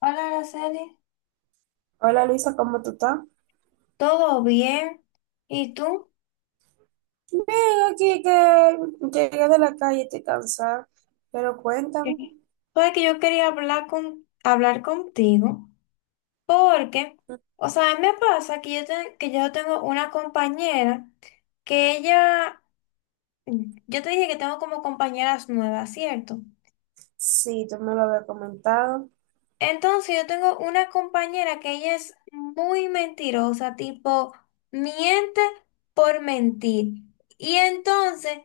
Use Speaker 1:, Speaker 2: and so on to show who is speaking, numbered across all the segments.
Speaker 1: Hola, Araceli.
Speaker 2: Hola Luisa, ¿cómo tú estás?
Speaker 1: ¿Todo bien? ¿Y tú?
Speaker 2: Bien, aquí que llegué de la calle, estoy cansada, pero cuéntame.
Speaker 1: Sí. Pues que yo quería hablar contigo porque, o sea, a mí me pasa que que yo tengo una compañera que ella, yo te dije que tengo como compañeras nuevas, ¿cierto?
Speaker 2: Sí, tú me lo habías comentado.
Speaker 1: Entonces yo tengo una compañera que ella es muy mentirosa, tipo, miente por mentir. Y entonces,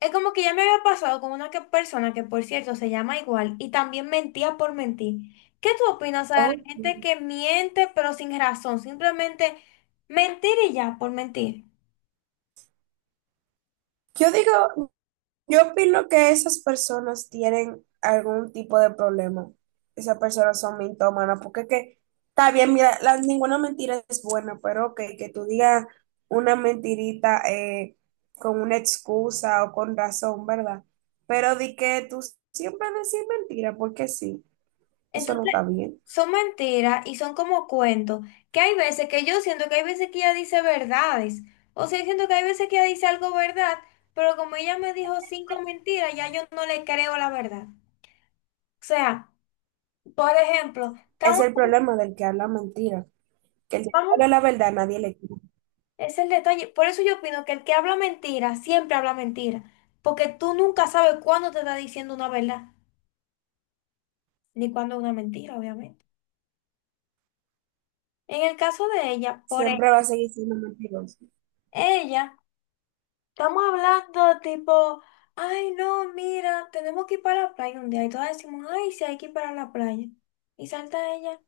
Speaker 1: es como que ya me había pasado con una persona que, por cierto, se llama igual y también mentía por mentir. ¿Qué tú opinas, o sea, de la
Speaker 2: Oh.
Speaker 1: gente que miente pero sin razón? Simplemente mentir y ya, por mentir.
Speaker 2: Yo digo, yo opino que esas personas tienen algún tipo de problema. Esas personas son mintómanas, porque es que está bien, mira, ninguna mentira es buena, pero ok, que tú digas una mentirita con una excusa o con razón, ¿verdad? Pero di que tú siempre decís mentira, porque sí. Eso no
Speaker 1: Entonces,
Speaker 2: está bien.
Speaker 1: son mentiras y son como cuentos. Que hay veces que yo siento que hay veces que ella dice verdades. O sea, yo siento que hay veces que ella dice algo verdad, pero como ella me dijo cinco mentiras, ya yo no le creo la verdad. O sea, por ejemplo,
Speaker 2: Es
Speaker 1: estamos,
Speaker 2: el problema del que habla mentira, que el que
Speaker 1: vamos.
Speaker 2: habla la verdad nadie le cree.
Speaker 1: Es el detalle. Por eso yo opino que el que habla mentira siempre habla mentira. Porque tú nunca sabes cuándo te está diciendo una verdad, ni cuándo una mentira, obviamente. En el caso de ella, por ejemplo,
Speaker 2: Siempre va a seguir siendo mentiroso.
Speaker 1: ella, estamos hablando tipo, ay, no, mira, tenemos que ir para la playa un día. Y todas decimos, ay, sí, hay que ir para la playa. Y salta ella,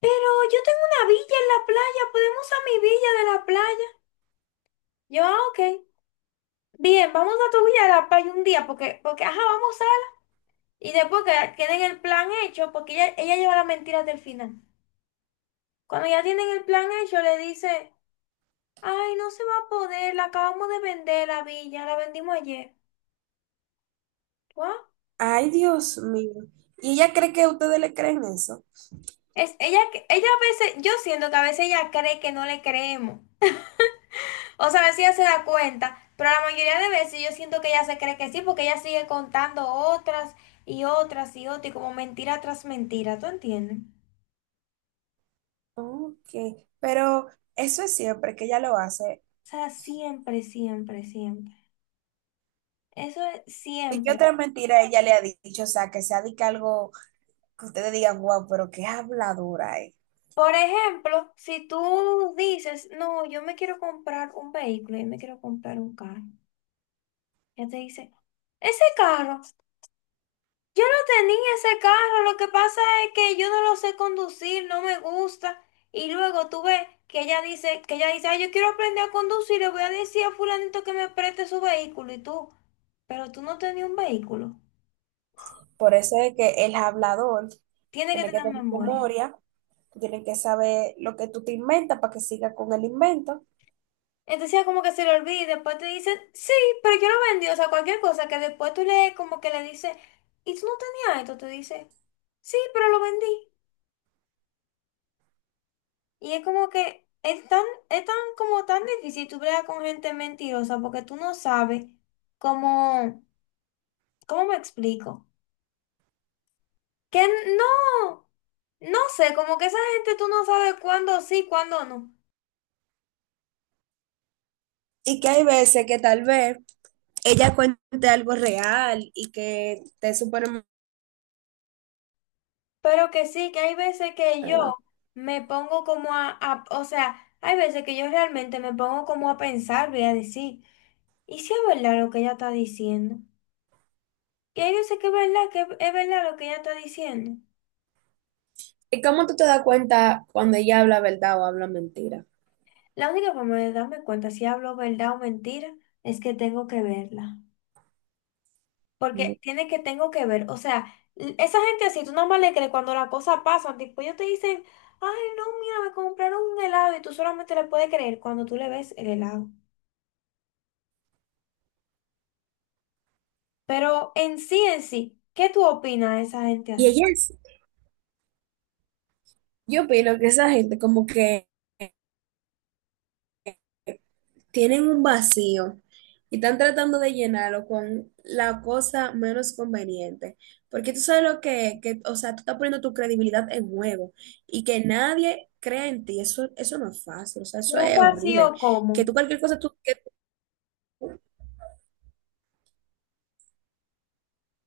Speaker 1: pero yo tengo una villa en la playa, podemos a mi villa de la playa. Yo, ah, ok. Bien, vamos a tu villa de la playa un día, porque, porque, ajá, vamos. Y después que tienen el plan hecho, porque ella lleva las mentiras del final. Cuando ya tienen el plan hecho, le dice, ay, no se va a poder, la acabamos de vender la villa, la vendimos ayer. ¿What?
Speaker 2: Ay, Dios mío. ¿Y ella cree que ustedes le creen eso?
Speaker 1: Ella a veces, yo siento que a veces ella cree que no le creemos. O sea, a veces ella se da cuenta, pero la mayoría de veces yo siento que ella se cree que sí, porque ella sigue contando otras y otras y otras, y como mentira tras mentira, ¿tú entiendes? O
Speaker 2: Ok. Pero eso es siempre que ella lo hace.
Speaker 1: sea, siempre, siempre, siempre. Eso es
Speaker 2: ¿Y qué
Speaker 1: siempre.
Speaker 2: otra mentira ella le ha dicho? O sea, que sea de que algo que ustedes digan, wow, pero qué habladora es.
Speaker 1: Por ejemplo, si tú dices, no, yo me quiero comprar un vehículo, yo me quiero comprar un carro, ya te dice, ese carro, yo no tenía ese carro, lo que pasa es que yo no lo sé conducir, no me gusta. Y luego tú ves que ella dice, "Ay, yo quiero aprender a conducir, le voy a decir a fulanito que me preste su vehículo", y tú, pero tú no tenías un vehículo,
Speaker 2: Por eso es que el hablador
Speaker 1: tiene que
Speaker 2: tiene que
Speaker 1: tener
Speaker 2: tener
Speaker 1: memoria.
Speaker 2: memoria, tiene que saber lo que tú te inventas para que siga con el invento.
Speaker 1: Entonces ya como que se le olvida y después te dicen, sí, pero yo lo vendí, o sea, cualquier cosa que después tú le como que le dices, ¿y tú no tenías esto? Te dice, sí, pero lo vendí. Y es como que es tan como tan difícil tú bregar con gente mentirosa porque tú no sabes cómo, ¿cómo me explico? Que no, no sé, como que esa gente tú no sabes cuándo sí, cuándo no.
Speaker 2: Y que hay veces que tal vez ella cuente algo real y que te supone.
Speaker 1: Pero que sí, que hay veces que yo me pongo como o sea, hay veces que yo realmente me pongo como a pensar, voy a decir, ¿y si es verdad lo que ella está diciendo? Que hay sé que es verdad lo que ella está diciendo.
Speaker 2: ¿Y cómo tú te das cuenta cuando ella habla verdad o habla mentira?
Speaker 1: La única forma de darme cuenta si hablo verdad o mentira es que tengo que verla. Porque tiene que, tengo que ver, o sea, esa gente así, tú nomás le crees cuando las cosas pasan, tipo, ellos te dicen, ay, no, mira, me compraron un helado y tú solamente le puedes creer cuando tú le ves el helado. Pero en sí, ¿qué tú opinas de esa gente
Speaker 2: Y
Speaker 1: así?
Speaker 2: ella es, yo opino que esa gente como que tienen un vacío y están tratando de llenarlo con la cosa menos conveniente. Porque tú sabes lo que, o sea, tú estás poniendo tu credibilidad en juego y que nadie crea en ti, eso no es fácil, o sea, eso
Speaker 1: Pero un
Speaker 2: es horrible.
Speaker 1: vacío como,
Speaker 2: Que tú cualquier cosa, tú, que tú,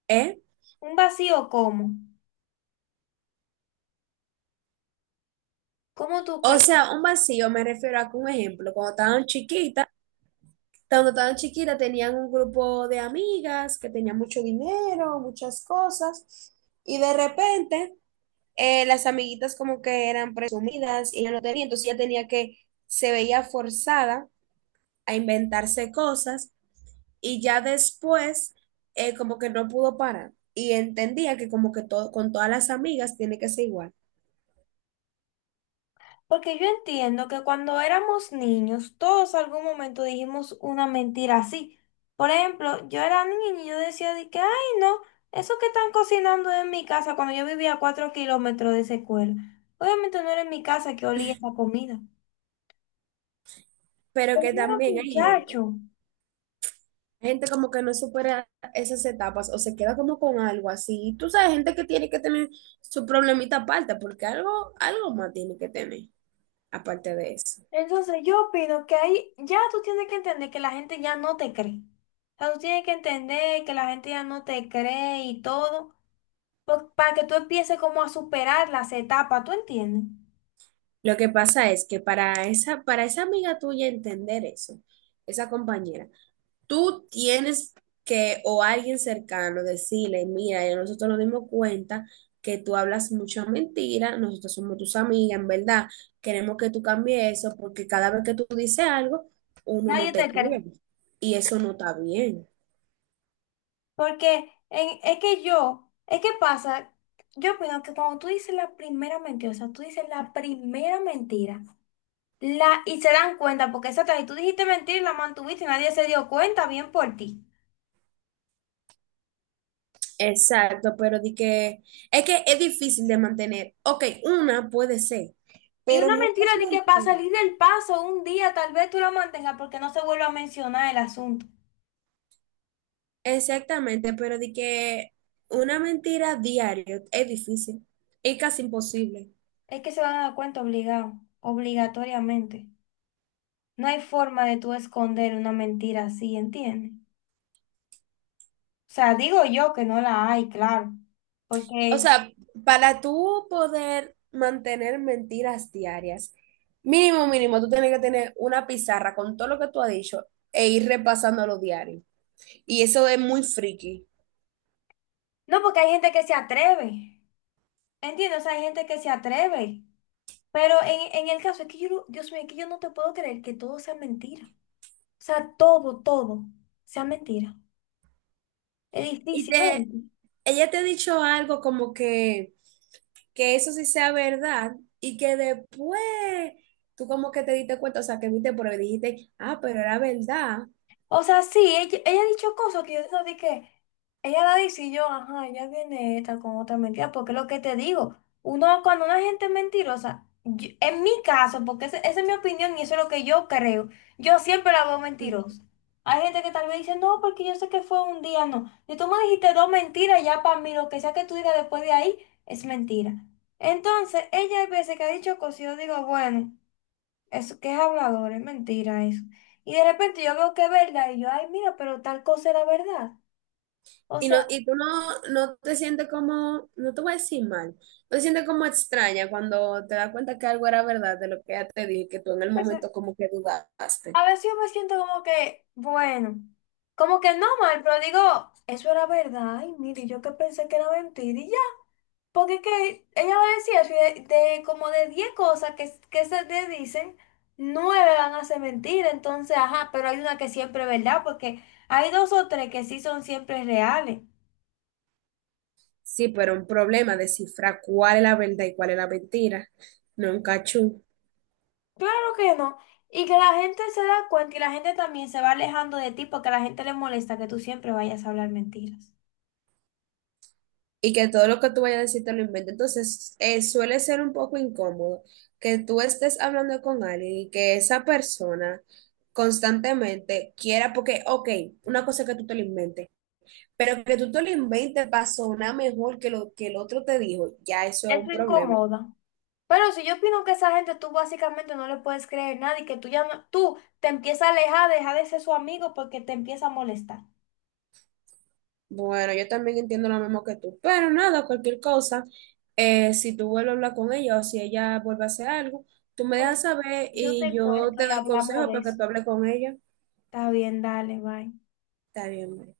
Speaker 2: ¿eh?
Speaker 1: un vacío como, ¿cómo tú
Speaker 2: O
Speaker 1: crees?
Speaker 2: sea, un vacío me refiero a que un ejemplo, cuando estaban chiquitas tenían un grupo de amigas que tenían mucho dinero, muchas cosas, y de repente las amiguitas como que eran presumidas y ella no tenía, entonces ella tenía que, se veía forzada a inventarse cosas y ya después como que no pudo parar y entendía que como que todo, con todas las amigas tiene que ser igual,
Speaker 1: Porque yo entiendo que cuando éramos niños, todos algún momento dijimos una mentira así. Por ejemplo, yo era niña y yo decía de que, ay, no, eso que están cocinando es en mi casa cuando yo vivía a 4 kilómetros de esa escuela. Obviamente no era en mi casa que olía esa comida.
Speaker 2: pero
Speaker 1: Pero
Speaker 2: que
Speaker 1: no era
Speaker 2: también hay
Speaker 1: muchacho.
Speaker 2: gente. Hay gente como que no supera esas etapas o se queda como con algo así. Tú sabes, gente que tiene que tener su problemita aparte, porque algo, algo más tiene que tener aparte de eso.
Speaker 1: Entonces yo opino que ahí ya tú tienes que entender que la gente ya no te cree. O sea, tú tienes que entender que la gente ya no te cree y todo, para que tú empieces como a superar las etapas, ¿tú entiendes?
Speaker 2: Lo que pasa es que para esa amiga tuya entender eso, esa compañera, tú tienes que, o alguien cercano, decirle, mira, ya nosotros nos dimos cuenta que tú hablas mucha mentira, nosotros somos tus amigas, en verdad, queremos que tú cambies eso, porque cada vez que tú dices algo, uno no
Speaker 1: Nadie te
Speaker 2: te
Speaker 1: cree.
Speaker 2: cree. Y eso no está bien.
Speaker 1: Porque es que yo, es que pasa, yo opino que cuando tú dices la primera mentira, o sea, tú dices la primera mentira, la, y se dan cuenta, porque esa otra, y tú dijiste mentira y la mantuviste y nadie se dio cuenta bien por ti.
Speaker 2: Exacto, pero di que es difícil de mantener. Ok, una puede ser,
Speaker 1: Y
Speaker 2: pero
Speaker 1: una
Speaker 2: muchas
Speaker 1: mentira de que para
Speaker 2: mentiras.
Speaker 1: salir del paso un día tal vez tú la mantengas porque no se vuelva a mencionar el asunto.
Speaker 2: Exactamente, pero di que una mentira diaria es difícil, es casi imposible.
Speaker 1: Es que se van a dar cuenta obligado, obligatoriamente. No hay forma de tú esconder una mentira así, ¿entiendes? O sea, digo yo que no la hay, claro.
Speaker 2: O
Speaker 1: Porque,
Speaker 2: sea, para tú poder mantener mentiras diarias, mínimo, mínimo, tú tienes que tener una pizarra con todo lo que tú has dicho e ir repasando los diarios. Y eso es muy friki.
Speaker 1: no, porque hay gente que se atreve. ¿Entiendes? O sea, hay gente que se atreve. Pero en el caso es que yo, no- Dios mío, es que yo no te puedo creer que todo sea mentira. O sea, todo, todo sea mentira. Es
Speaker 2: Y
Speaker 1: difícil, ¿no?
Speaker 2: te, ella te ha dicho algo como que eso sí sea verdad y que después tú como que te diste cuenta, o sea, que viste por ahí y dijiste, ah, pero era verdad.
Speaker 1: O sea, sí, ella ha dicho cosas que yo digo de que ella la dice y yo, ajá, ella viene esta con otra mentira, porque es lo que te digo, uno cuando una gente es mentirosa, en mi caso, porque esa es mi opinión y eso es lo que yo creo, yo siempre la veo mentirosa. Hay gente que tal vez dice, no, porque yo sé que fue un día, no. Si tú me dijiste dos mentiras, ya para mí lo que sea que tú digas después de ahí es mentira. Entonces, ella hay veces que ha dicho cosas y yo digo, bueno. Eso que es hablador, es mentira eso. Y de repente yo veo que es verdad y yo, ay, mira, pero tal cosa era verdad. O
Speaker 2: Y, no,
Speaker 1: sea,
Speaker 2: y tú no, no te sientes como, no te voy a decir mal, no te sientes como extraña cuando te das cuenta que algo era verdad de lo que ella te dijo y que tú en el
Speaker 1: pues,
Speaker 2: momento como que dudaste.
Speaker 1: a veces yo me siento como que, bueno, como que no mal, pero digo, eso era verdad. Ay, mire, yo que pensé que era mentira y ya. Porque es que ella va a decir eso y de como de 10 cosas que se te dicen, 9 van a ser mentira. Entonces, ajá, pero hay una que siempre es verdad porque hay dos o tres que sí son siempre reales.
Speaker 2: Sí, pero un problema descifrar cuál es la verdad y cuál es la mentira, no un cachú.
Speaker 1: Claro que no. Y que la gente se da cuenta y la gente también se va alejando de ti porque a la gente le molesta que tú siempre vayas a hablar mentiras.
Speaker 2: Y que todo lo que tú vayas a decir te lo inventes. Entonces, suele ser un poco incómodo que tú estés hablando con alguien y que esa persona constantemente quiera, porque, ok, una cosa es que tú te lo inventes. Pero que tú te lo inventes para sonar mejor que lo que el otro te dijo, ya eso es un
Speaker 1: Eso
Speaker 2: problema.
Speaker 1: incomoda. Pero si yo opino que esa gente tú básicamente no le puedes creer nada y que tú ya tú te empiezas a alejar, deja de ser su amigo porque te empieza a molestar.
Speaker 2: Bueno, yo también entiendo lo mismo que tú, pero nada, cualquier cosa, si tú vuelves a hablar con ella o si ella vuelve a hacer algo, tú me
Speaker 1: Pues,
Speaker 2: dejas saber
Speaker 1: yo
Speaker 2: y
Speaker 1: te
Speaker 2: yo
Speaker 1: cuento
Speaker 2: te
Speaker 1: y
Speaker 2: doy
Speaker 1: hablamos
Speaker 2: consejo
Speaker 1: de
Speaker 2: para que
Speaker 1: eso.
Speaker 2: tú hables con ella.
Speaker 1: Está bien, dale, bye.
Speaker 2: Está bien.